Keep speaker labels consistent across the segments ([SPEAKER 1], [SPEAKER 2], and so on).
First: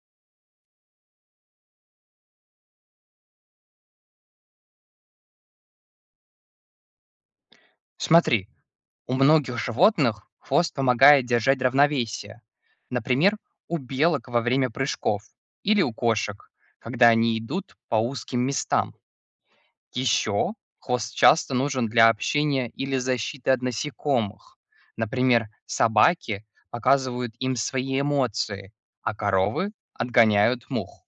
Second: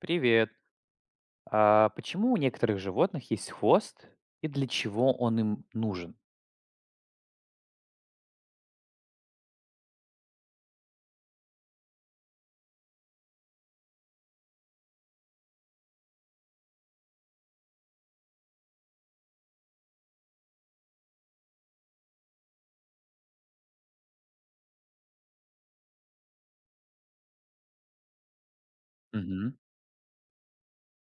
[SPEAKER 1] Привет. А почему у некоторых животных есть хвост и для чего он им нужен?
[SPEAKER 2] Смотри, у многих животных хвост помогает держать равновесие. Например, у белок во время прыжков или у кошек, когда они идут по узким местам. Еще хвост часто нужен для общения или защиты от насекомых. Например, собаки показывают им свои эмоции, а
[SPEAKER 1] Мгм.
[SPEAKER 2] коровы отгоняют мух.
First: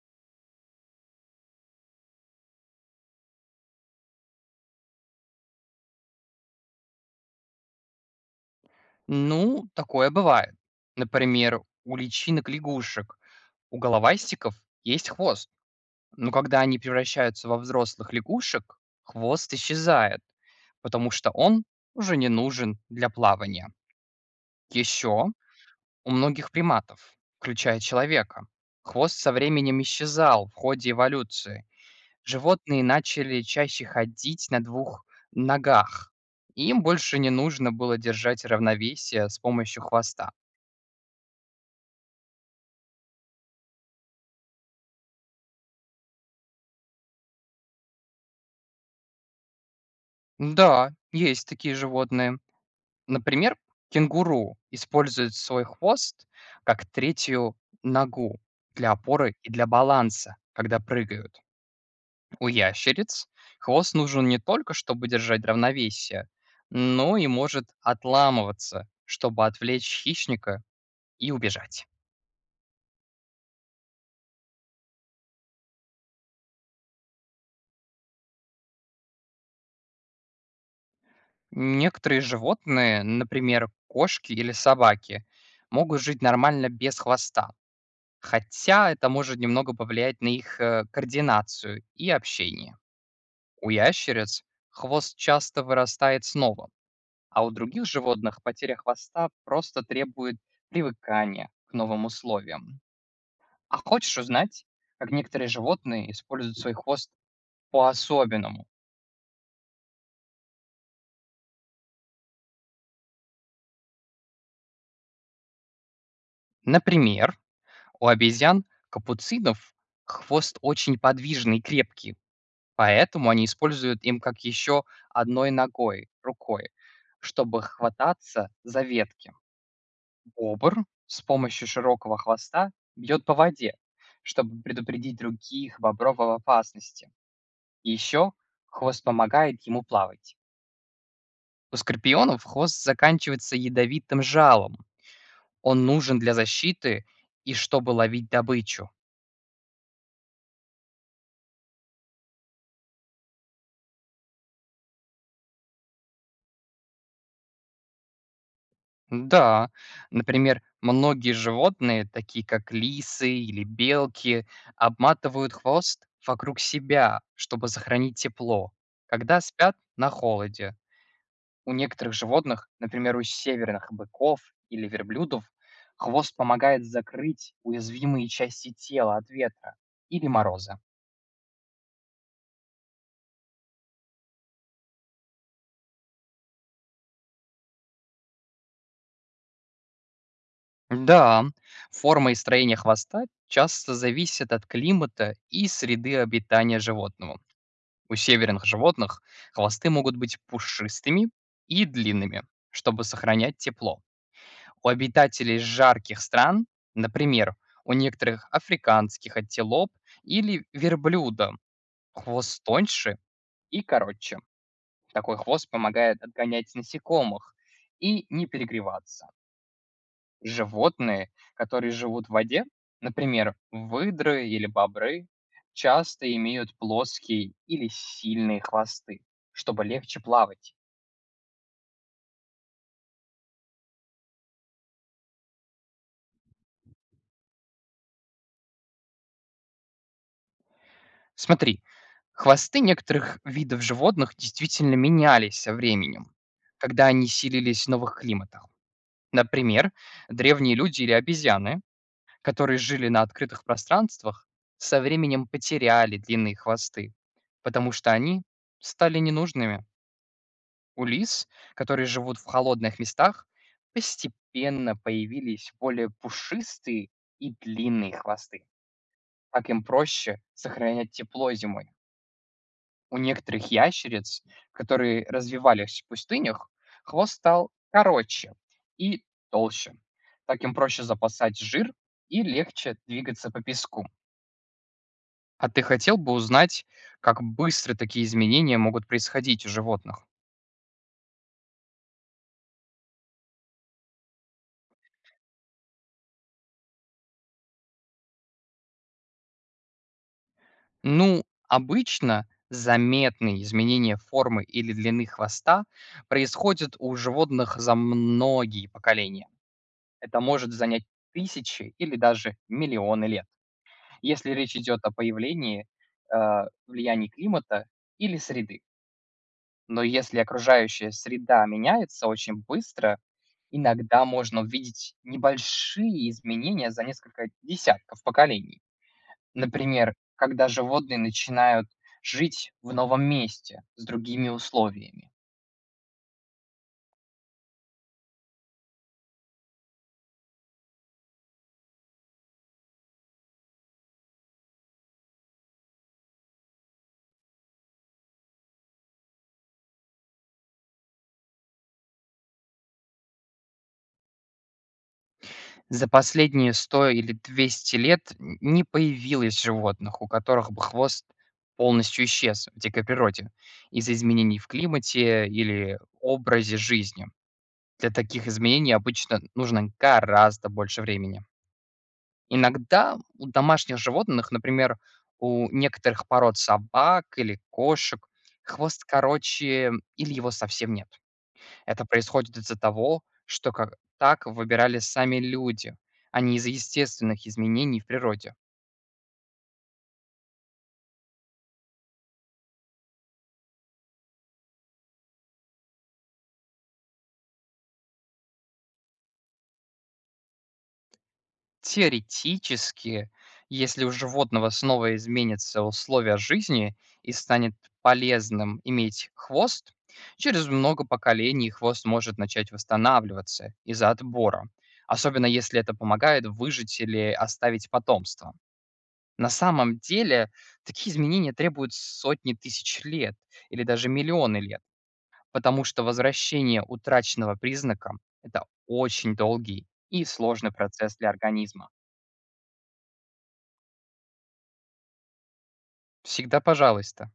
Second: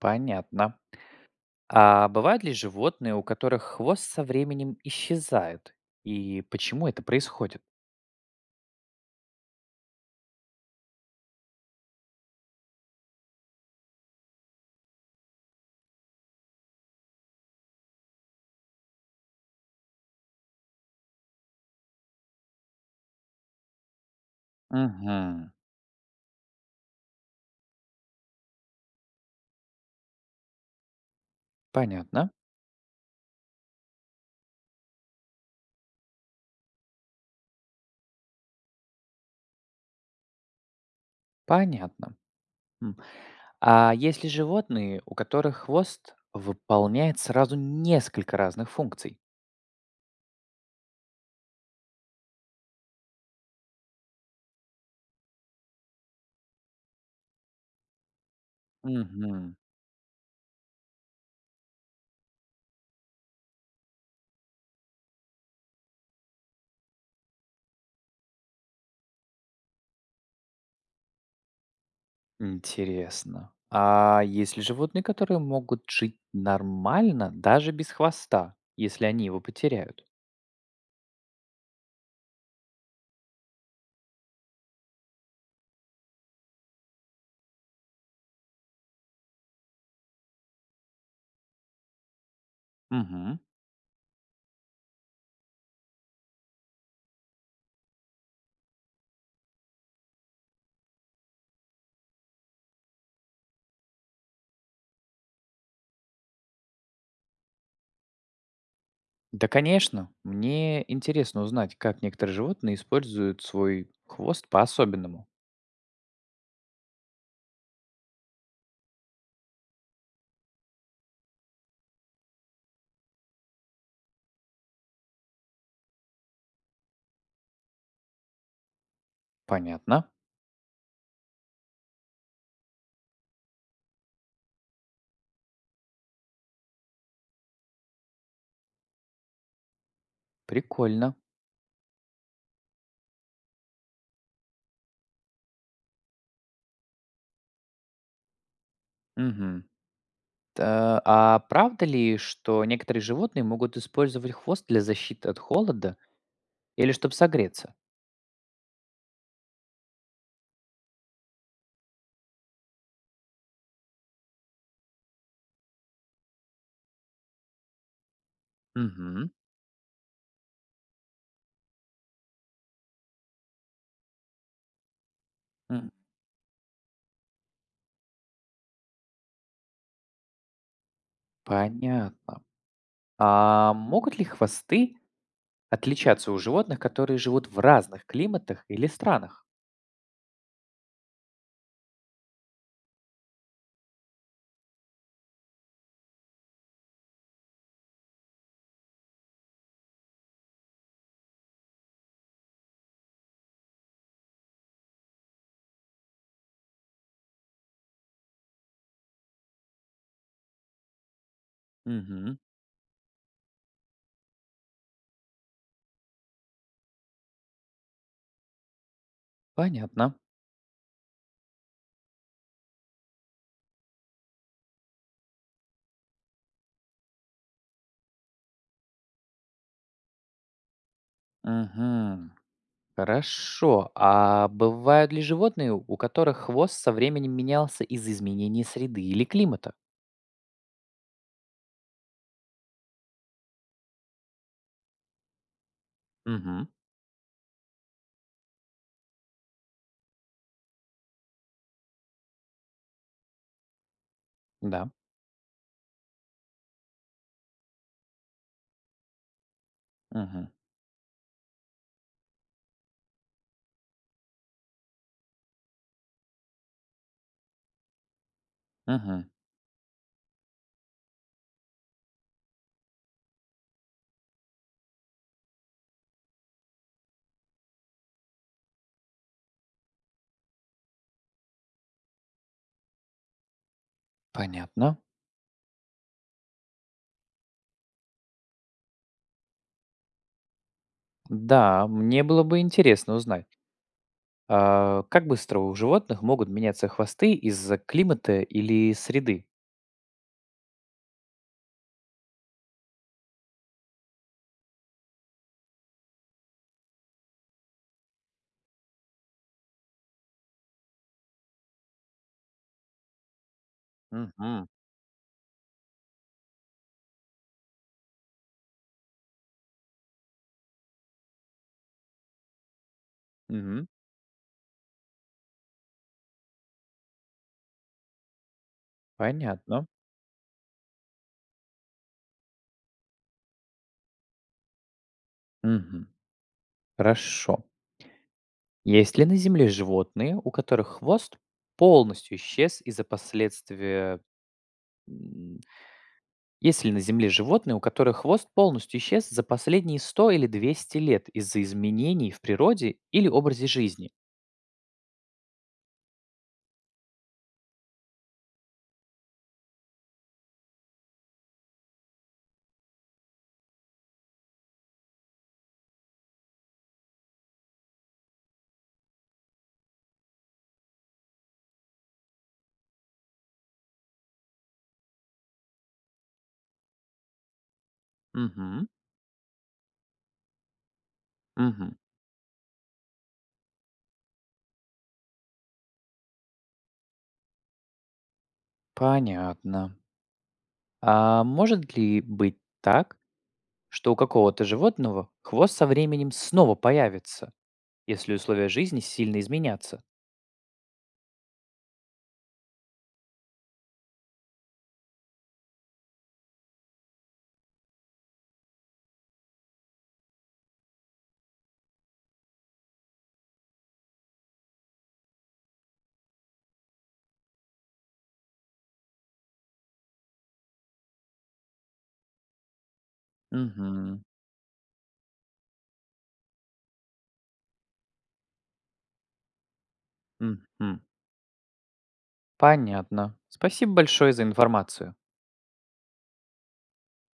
[SPEAKER 1] Понятно. А бывают ли животные, у которых хвост со временем исчезает? И почему это происходит?
[SPEAKER 2] Ну, такое бывает. Например, у личинок лягушек, у головастиков есть хвост. Но когда они превращаются во взрослых лягушек, хвост исчезает, потому что он уже не нужен для плавания. Еще
[SPEAKER 1] Мгм.
[SPEAKER 2] у многих приматов, включая человека, хвост со временем исчезал в ходе эволюции.
[SPEAKER 1] Понятно.
[SPEAKER 2] Животные начали чаще ходить на двух ногах. Им больше не нужно было держать равновесие с помощью хвоста.
[SPEAKER 1] Понятно. М. А есть ли животные, у которых хвост выполняет сразу несколько разных функций?
[SPEAKER 2] Да, есть такие животные. Например, кенгуру использует свой хвост как третью ногу для опоры и
[SPEAKER 1] Мгм.
[SPEAKER 2] для баланса, когда прыгают. У ящериц хвост нужен не только, чтобы держать равновесие, но и может отламываться, чтобы отвлечь хищника и убежать.
[SPEAKER 1] Интересно. А есть ли животные, которые могут жить нормально даже без хвоста, если они его потеряют?
[SPEAKER 2] Некоторые животные, например, кошки или собаки, могут жить нормально без хвоста, хотя это может немного повлиять на их координацию и общение.
[SPEAKER 1] Мгм.
[SPEAKER 2] У ящериц хвост часто вырастает снова, а у других животных потеря хвоста просто требует привыкания к новым условиям. А хочешь узнать, как некоторые животные используют свой хвост по-особенному?
[SPEAKER 1] Да, конечно. Мне интересно узнать, как некоторые животные используют свой хвост по-особенному.
[SPEAKER 2] Например, у обезьян капуцинов хвост очень подвижный и крепкий, поэтому они используют им как еще одной ногой, рукой, чтобы хвататься за ветки.
[SPEAKER 1] Понятно.
[SPEAKER 2] Обр с помощью широкого хвоста бьет по воде, чтобы предупредить других бобров об опасности. Еще хвост помогает ему плавать.
[SPEAKER 1] Прикольно.
[SPEAKER 2] У скорпионов хвост заканчивается ядовитым жалом. Он нужен для защиты и чтобы ловить добычу.
[SPEAKER 1] Мгм. А правда ли, что некоторые животные могут использовать хвост для защиты от холода или чтобы согреться?
[SPEAKER 2] Да, например, многие животные, такие как лисы или белки, обматывают хвост вокруг себя, чтобы сохранить тепло,
[SPEAKER 1] Мгм.
[SPEAKER 2] когда спят на холоде. У некоторых животных, например, у северных быков или верблюдов,
[SPEAKER 1] М.
[SPEAKER 2] хвост помогает закрыть уязвимые части тела от ветра или мороза.
[SPEAKER 1] Понятно. А могут ли хвосты отличаться у животных, которые живут в разных климатах или странах?
[SPEAKER 2] Да, форма и строение хвоста часто зависят от климата и среды обитания животного. У северных животных хвосты могут быть пушистыми и длинными, чтобы сохранять тепло. У обитателей жарких стран, например, у некоторых африканских антилоп или верблюда
[SPEAKER 1] Мгм.
[SPEAKER 2] хвост тоньше и короче. Такой хвост помогает отгонять насекомых и не перегреваться.
[SPEAKER 1] Понятно.
[SPEAKER 2] Животные, которые живут в воде, например, выдры или бобры, часто имеют плоские или сильные хвосты, чтобы легче плавать.
[SPEAKER 1] Мгм. Хорошо. А бывают ли животные, у которых хвост со временем менялся из-за изменения среды или климата?
[SPEAKER 2] Смотри, хвосты некоторых видов животных действительно менялись со временем,
[SPEAKER 1] Мгм.
[SPEAKER 2] когда они селились в новых климатах. Например, древние люди или обезьяны, которые жили на открытых пространствах,
[SPEAKER 1] Да.
[SPEAKER 2] со временем потеряли длинные хвосты, потому что они стали ненужными.
[SPEAKER 1] Мгм.
[SPEAKER 2] У лис, которые живут в холодных местах, постепенно появились более пушистые и длинные хвосты.
[SPEAKER 1] Мгм.
[SPEAKER 2] Так им проще сохранять тепло зимой. У некоторых ящериц, которые развивались в пустынях, хвост стал короче и толще. Так им проще запасать жир и легче двигаться по песку.
[SPEAKER 1] Понятно.
[SPEAKER 2] А ты хотел бы узнать, как быстро такие изменения могут происходить у животных?
[SPEAKER 1] Да, мне было бы интересно узнать, как быстро у животных могут меняться хвосты из-за климата или среды?
[SPEAKER 2] Ну, обычно заметные изменения формы или длины хвоста происходят у животных за многие поколения. Это может занять тысячи или даже миллионы лет, если
[SPEAKER 1] Мгм.
[SPEAKER 2] речь идет о появлении влияний климата или среды. Но если окружающая среда меняется очень быстро, иногда можно увидеть небольшие изменения за несколько десятков поколений.
[SPEAKER 1] Понятно.
[SPEAKER 2] Например, когда животные начинают жить в новом месте с другими условиями.
[SPEAKER 1] Мгм. Хорошо. Есть ли на Земле животные, у которых хвост полностью исчез из-за последствия... м, Есть ли на Земле животные, у которых хвост полностью исчез за последние 100 или 200 лет из-за изменений в природе или образе жизни?
[SPEAKER 2] За последние 100 или 200 лет не появилось животных, у которых бы хвост полностью исчез в дикой природе из-за изменений в климате или образе жизни. Для таких изменений обычно нужно гораздо больше времени. Иногда у домашних животных, например, у некоторых пород собак или кошек,
[SPEAKER 1] Угу,
[SPEAKER 2] хвост короче или его совсем нет.
[SPEAKER 1] угу.
[SPEAKER 2] Это происходит из-за того, что как так выбирали сами люди, а не из-за естественных изменений в природе.
[SPEAKER 1] Понятно. А может ли быть так, что у какого-то животного хвост со временем снова появится, если условия жизни сильно изменятся?
[SPEAKER 2] Теоретически, если у животного снова изменятся условия жизни и станет полезным иметь хвост, через много поколений хвост может начать восстанавливаться из-за отбора, особенно если это помогает выжить или оставить потомство. На самом деле такие изменения требуют сотни тысяч лет или даже
[SPEAKER 1] Угу,
[SPEAKER 2] миллионы лет, потому что возвращение утраченного признака – это очень долгий и
[SPEAKER 1] угу.
[SPEAKER 2] сложный процесс для организма.
[SPEAKER 1] Понятно. Спасибо большое за информацию.
[SPEAKER 2] Всегда пожалуйста.